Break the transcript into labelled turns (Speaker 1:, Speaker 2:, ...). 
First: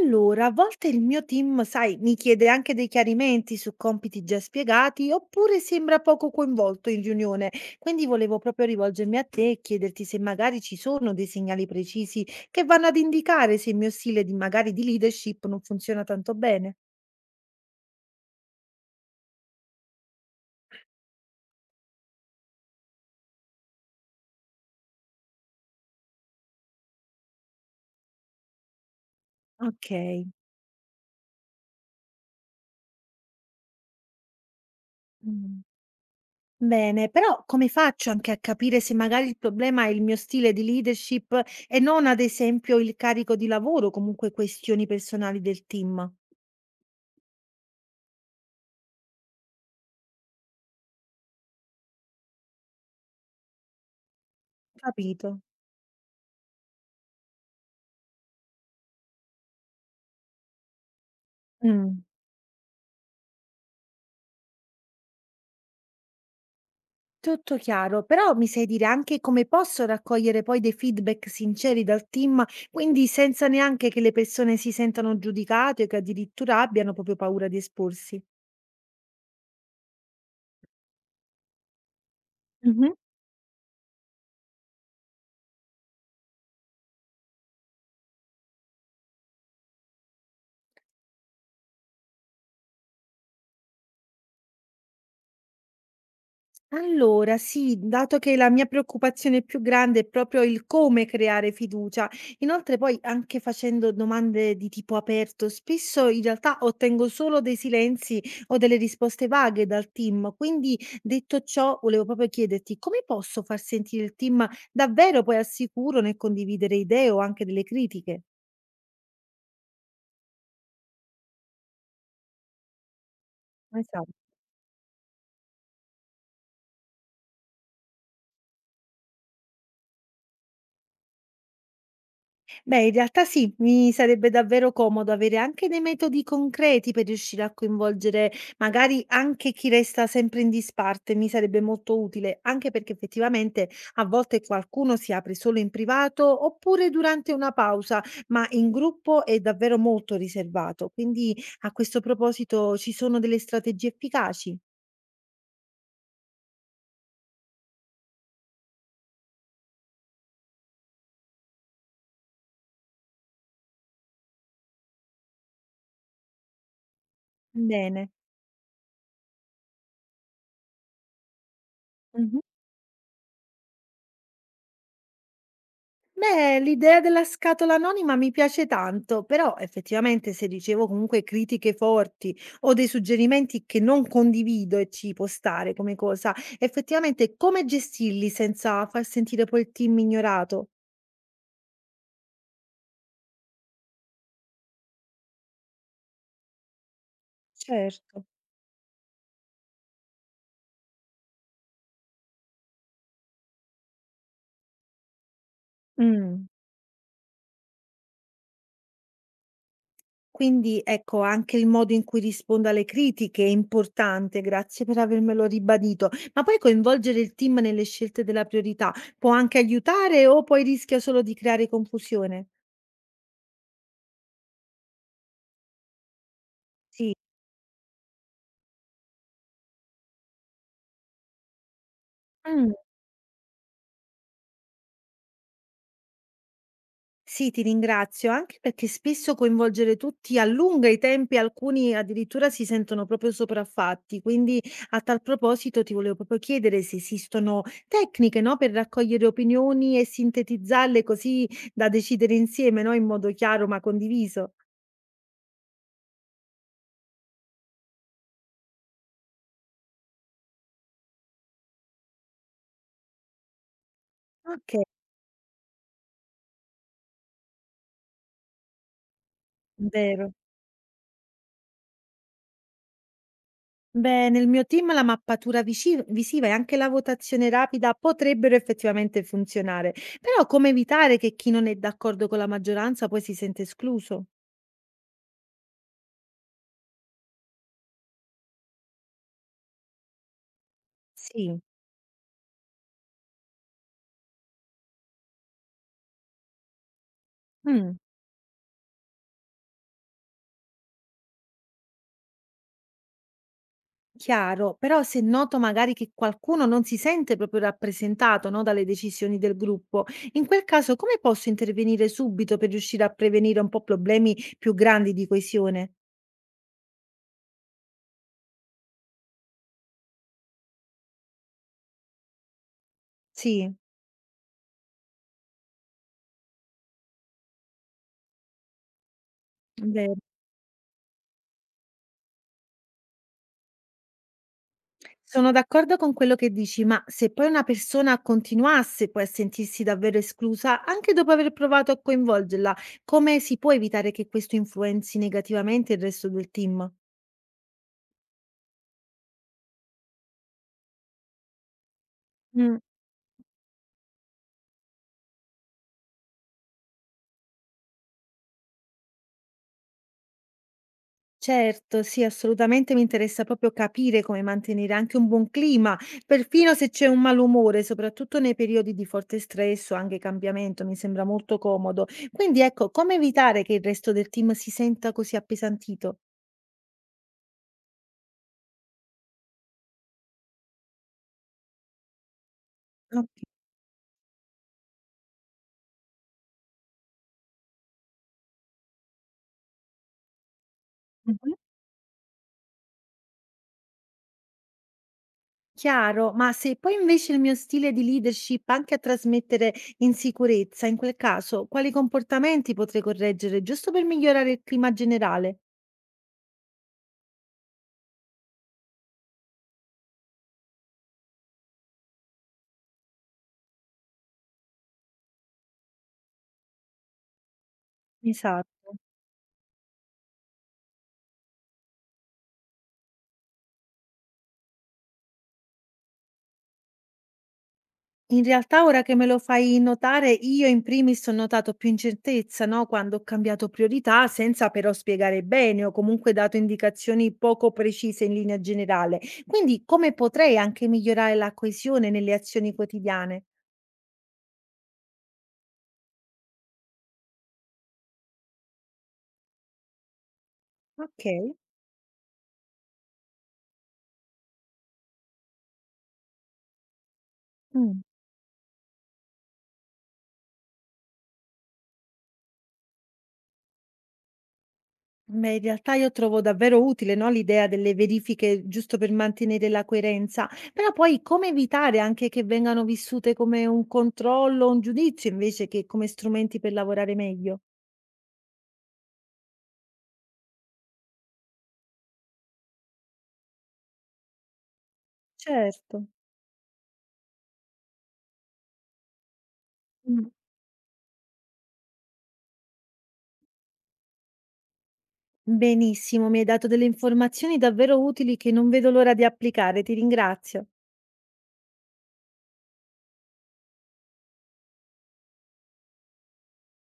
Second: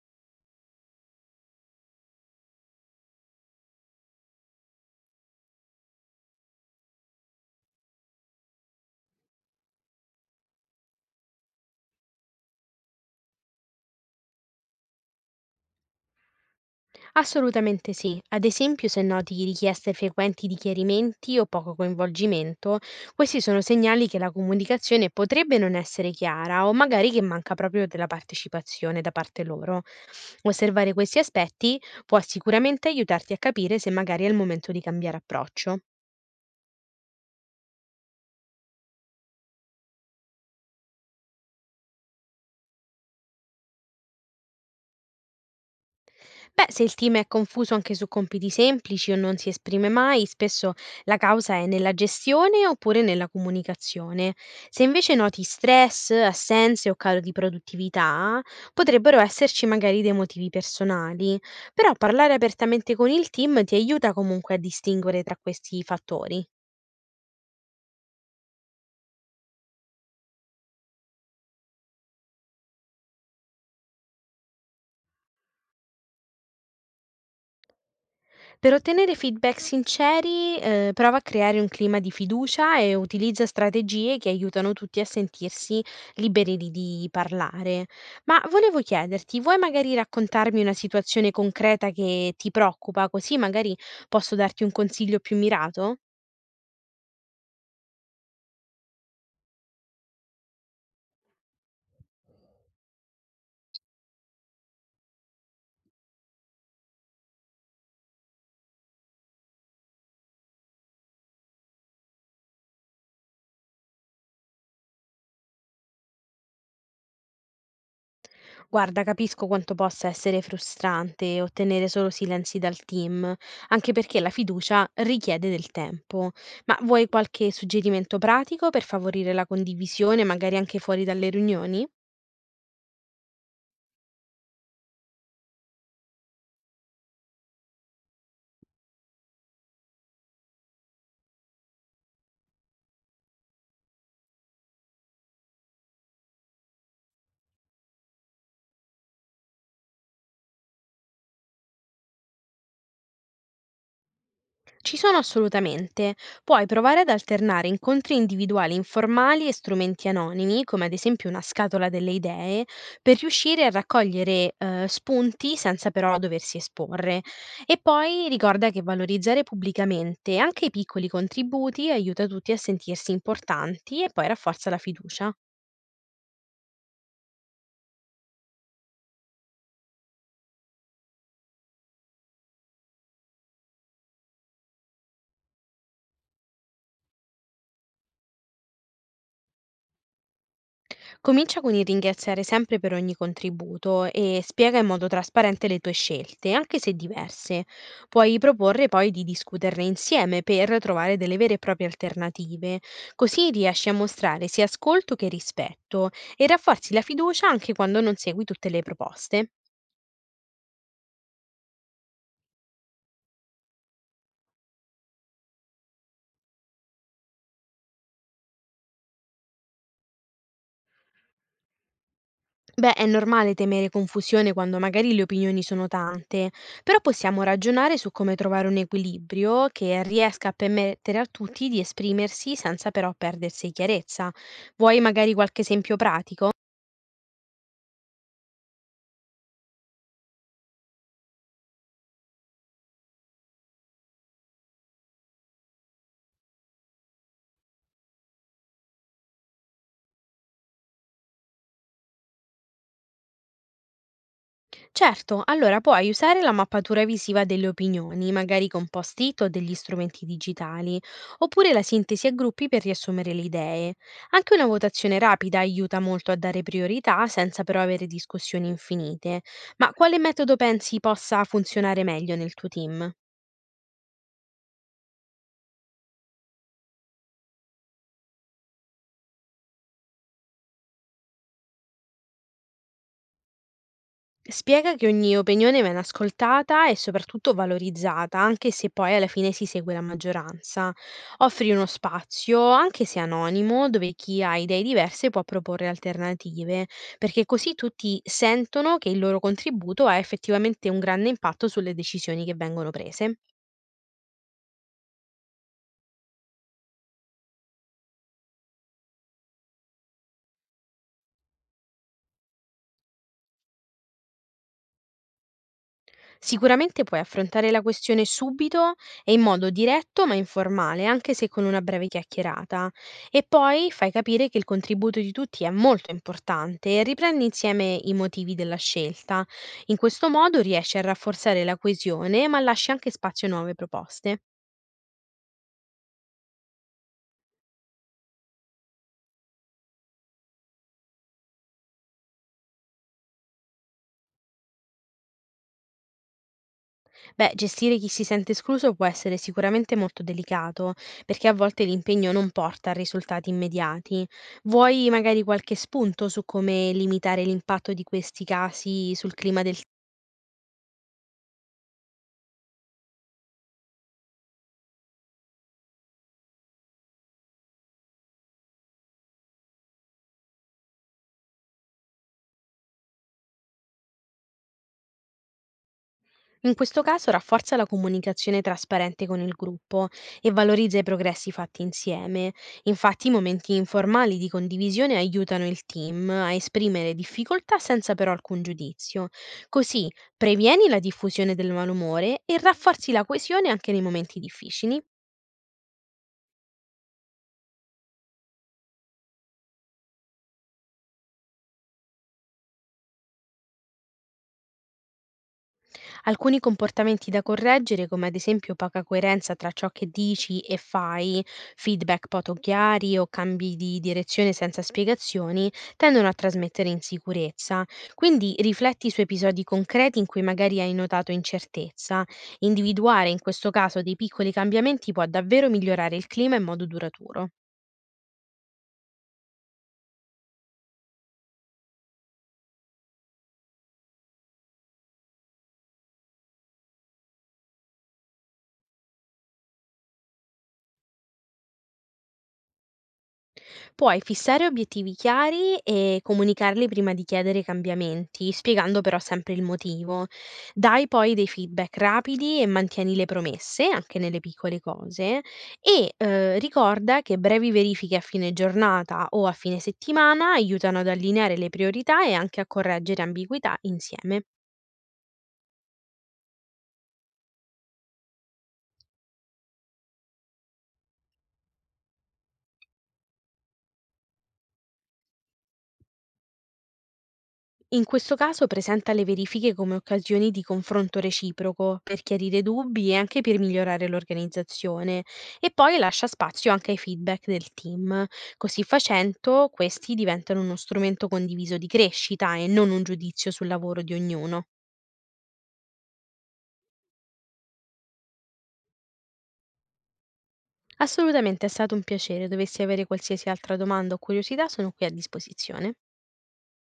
Speaker 1: Allora, a volte il mio team, sai, mi chiede anche dei chiarimenti su compiti già spiegati, oppure sembra poco coinvolto in riunione. Quindi volevo proprio rivolgermi a te e chiederti se magari ci sono dei segnali precisi che vanno ad indicare se il mio stile di leadership non funziona tanto bene.
Speaker 2: Assolutamente sì. Ad esempio, se noti richieste frequenti di chiarimenti o poco coinvolgimento, questi sono segnali che la comunicazione potrebbe non essere chiara o magari che manca proprio della partecipazione da parte loro.
Speaker 1: Ok.
Speaker 2: Osservare questi aspetti può sicuramente aiutarti a capire se magari è il momento di cambiare
Speaker 1: Mm.
Speaker 2: approccio.
Speaker 1: Bene, però come faccio anche a capire se magari il problema è il mio stile di leadership e non ad esempio il carico di lavoro, comunque questioni personali del team?
Speaker 2: Beh, se il team è confuso anche su compiti semplici o non si esprime mai, spesso la causa è nella gestione oppure nella comunicazione. Se invece
Speaker 1: Capito.
Speaker 2: noti stress, assenze o calo di produttività, potrebbero esserci magari dei motivi personali, però
Speaker 1: Mh,
Speaker 2: parlare apertamente con il team ti aiuta comunque a distinguere tra questi fattori.
Speaker 1: tutto chiaro, però mi sai dire anche come posso raccogliere poi dei feedback sinceri dal team, quindi senza neanche che le persone si sentano giudicate o che addirittura abbiano proprio paura di esporsi?
Speaker 2: Per ottenere feedback sinceri, prova a creare un clima di fiducia e utilizza strategie che aiutano tutti a sentirsi liberi di parlare. Ma volevo chiederti, vuoi magari raccontarmi una situazione concreta che ti preoccupa, così magari posso darti un consiglio più mirato?
Speaker 1: Allora, sì, dato che la mia preoccupazione più grande è proprio il come creare fiducia, inoltre poi anche facendo domande di tipo aperto, spesso in realtà ottengo solo dei silenzi o delle risposte vaghe dal team. Quindi, detto ciò, volevo proprio chiederti come posso far sentire il team davvero poi al sicuro nel condividere idee o anche delle critiche?
Speaker 2: Guarda, capisco quanto possa essere frustrante ottenere solo silenzi dal team, anche
Speaker 1: Esatto.
Speaker 2: perché la fiducia richiede del tempo. Ma vuoi qualche suggerimento pratico per favorire la condivisione, magari anche fuori dalle riunioni?
Speaker 1: Beh, in realtà sì, mi sarebbe davvero comodo avere anche dei metodi concreti per riuscire a coinvolgere magari anche chi resta sempre in disparte, mi sarebbe molto utile, anche perché effettivamente a volte qualcuno si apre solo in privato oppure durante una pausa, ma in gruppo è davvero molto riservato. Quindi a questo proposito ci sono delle strategie efficaci?
Speaker 2: Ci sono assolutamente. Puoi provare ad alternare incontri individuali informali e strumenti anonimi, come ad esempio una scatola delle idee, per riuscire a raccogliere spunti senza però doversi esporre. E
Speaker 1: Bene.
Speaker 2: poi ricorda che valorizzare pubblicamente anche i piccoli contributi aiuta tutti a sentirsi importanti e poi rafforza la fiducia.
Speaker 1: Beh, l'idea della scatola anonima mi piace tanto, però effettivamente se ricevo comunque critiche forti o dei suggerimenti che non condivido e ci può stare come cosa, effettivamente come gestirli senza far sentire poi il team ignorato?
Speaker 2: Comincia con il ringraziare sempre per ogni contributo e spiega in modo trasparente le tue scelte, anche se diverse.
Speaker 1: Certo.
Speaker 2: Puoi proporre poi di discuterne insieme per trovare delle vere e proprie alternative, così riesci a mostrare sia ascolto che rispetto
Speaker 1: Mm.
Speaker 2: e rafforzi la fiducia anche quando non segui tutte le proposte.
Speaker 1: Quindi ecco, anche il modo in cui rispondo alle critiche è importante, grazie per avermelo ribadito. Ma poi coinvolgere il team nelle scelte della priorità può anche aiutare o poi rischia solo di creare confusione?
Speaker 2: Beh, è normale temere confusione quando magari le opinioni sono tante, però
Speaker 1: Sì.
Speaker 2: possiamo ragionare su come trovare un equilibrio che riesca a permettere a tutti di esprimersi
Speaker 1: Mm.
Speaker 2: senza però perdersi chiarezza. Vuoi magari qualche esempio pratico?
Speaker 1: Sì, ti ringrazio, anche perché spesso coinvolgere tutti allunga i tempi, alcuni addirittura si sentono proprio sopraffatti. Quindi a tal proposito ti volevo proprio chiedere se esistono tecniche, no, per raccogliere opinioni e sintetizzarle così da decidere insieme, no, in modo chiaro ma condiviso.
Speaker 2: Certo, allora puoi usare la mappatura visiva delle opinioni, magari con post-it o degli strumenti digitali, oppure la sintesi a gruppi per riassumere le idee. Anche una
Speaker 1: Ok.
Speaker 2: votazione rapida aiuta molto a dare priorità senza però avere discussioni infinite. Ma quale
Speaker 1: Vero.
Speaker 2: metodo pensi possa funzionare meglio nel tuo team?
Speaker 1: Beh, nel mio team la mappatura visiva e anche la votazione rapida potrebbero effettivamente funzionare, però come evitare che chi non è d'accordo con la maggioranza poi si sente escluso?
Speaker 2: Spiega che ogni opinione viene ascoltata e soprattutto valorizzata, anche se poi alla fine si segue la maggioranza.
Speaker 1: Sì,
Speaker 2: Offri uno spazio, anche se anonimo, dove chi ha idee diverse può proporre alternative, perché così
Speaker 1: mh,
Speaker 2: tutti sentono che il loro contributo ha effettivamente un grande impatto sulle decisioni che vengono prese.
Speaker 1: chiaro, però se noto magari che qualcuno non si sente proprio rappresentato, no, dalle decisioni del gruppo, in quel caso come posso intervenire subito per riuscire a prevenire un po' problemi più grandi di coesione?
Speaker 2: Sicuramente puoi affrontare la questione subito e in modo diretto ma informale, anche se con una breve chiacchierata. E
Speaker 1: Sì,
Speaker 2: poi fai capire che il contributo di tutti è molto importante e riprendi insieme i motivi della scelta.
Speaker 1: è
Speaker 2: In
Speaker 1: vero.
Speaker 2: questo modo riesci a rafforzare la coesione ma lasci anche spazio a nuove proposte.
Speaker 1: Sono d'accordo con quello che dici, ma se poi una persona continuasse poi a sentirsi davvero esclusa, anche dopo aver provato a coinvolgerla, come si può evitare che questo influenzi negativamente il resto del team?
Speaker 2: Beh, gestire chi si sente escluso può essere sicuramente molto delicato, perché a volte l'impegno non porta a risultati immediati. Vuoi magari qualche spunto su come limitare l'impatto di questi casi sul clima del?
Speaker 1: Certo, sì, assolutamente mi interessa proprio capire come mantenere anche un buon clima, perfino se c'è un malumore, soprattutto nei periodi di forte stress o anche cambiamento, mi sembra molto comodo. Quindi ecco, come evitare che il resto del team si senta così appesantito?
Speaker 2: In questo caso rafforza la comunicazione trasparente con il gruppo e valorizza i progressi fatti insieme. Infatti
Speaker 1: Ok.
Speaker 2: i momenti informali di condivisione aiutano il team a esprimere difficoltà senza però alcun giudizio. Così previeni la
Speaker 1: Mhm.
Speaker 2: diffusione del malumore e rafforzi la coesione anche nei momenti difficili.
Speaker 1: Chiaro, ma se poi invece il mio stile di leadership anche a trasmettere insicurezza, in quel caso, quali comportamenti potrei correggere giusto per migliorare il clima generale?
Speaker 2: Alcuni comportamenti da correggere, come ad esempio poca coerenza tra ciò che dici e fai, feedback poco chiari o cambi di direzione senza spiegazioni, tendono a trasmettere insicurezza. Quindi
Speaker 1: Esatto.
Speaker 2: rifletti su episodi concreti in cui magari hai notato incertezza. Individuare in questo caso dei piccoli cambiamenti può davvero migliorare il clima in modo duraturo.
Speaker 1: In realtà ora che me lo fai notare, io in primis ho notato più incertezza, no? Quando ho cambiato priorità senza però spiegare bene o comunque dato indicazioni poco precise in linea generale. Quindi come potrei anche migliorare la coesione nelle azioni quotidiane?
Speaker 2: Puoi fissare obiettivi chiari e comunicarli prima di chiedere cambiamenti, spiegando però sempre il motivo. Dai
Speaker 1: Ok.
Speaker 2: poi dei feedback rapidi e mantieni le promesse, anche nelle piccole cose, e ricorda che brevi
Speaker 1: Mm.
Speaker 2: verifiche a fine giornata o a fine settimana aiutano ad allineare le priorità e anche a correggere ambiguità insieme.
Speaker 1: Beh, in realtà io trovo davvero utile, no, l'idea delle verifiche giusto per mantenere la coerenza, però poi come evitare anche che vengano vissute come un controllo, un giudizio invece che come strumenti per lavorare meglio?
Speaker 2: In questo caso presenta le verifiche come occasioni di confronto reciproco per chiarire dubbi e anche per migliorare l'organizzazione, e
Speaker 1: Certo.
Speaker 2: poi lascia spazio anche ai feedback del team. Così facendo questi
Speaker 1: Mh.
Speaker 2: diventano uno strumento condiviso di crescita e non un giudizio sul lavoro di ognuno.
Speaker 1: Benissimo, mi hai dato delle informazioni davvero utili che non vedo l'ora di applicare, ti ringrazio.
Speaker 2: Assolutamente, è stato un piacere. Dovessi avere qualsiasi altra domanda o curiosità, sono qui a disposizione.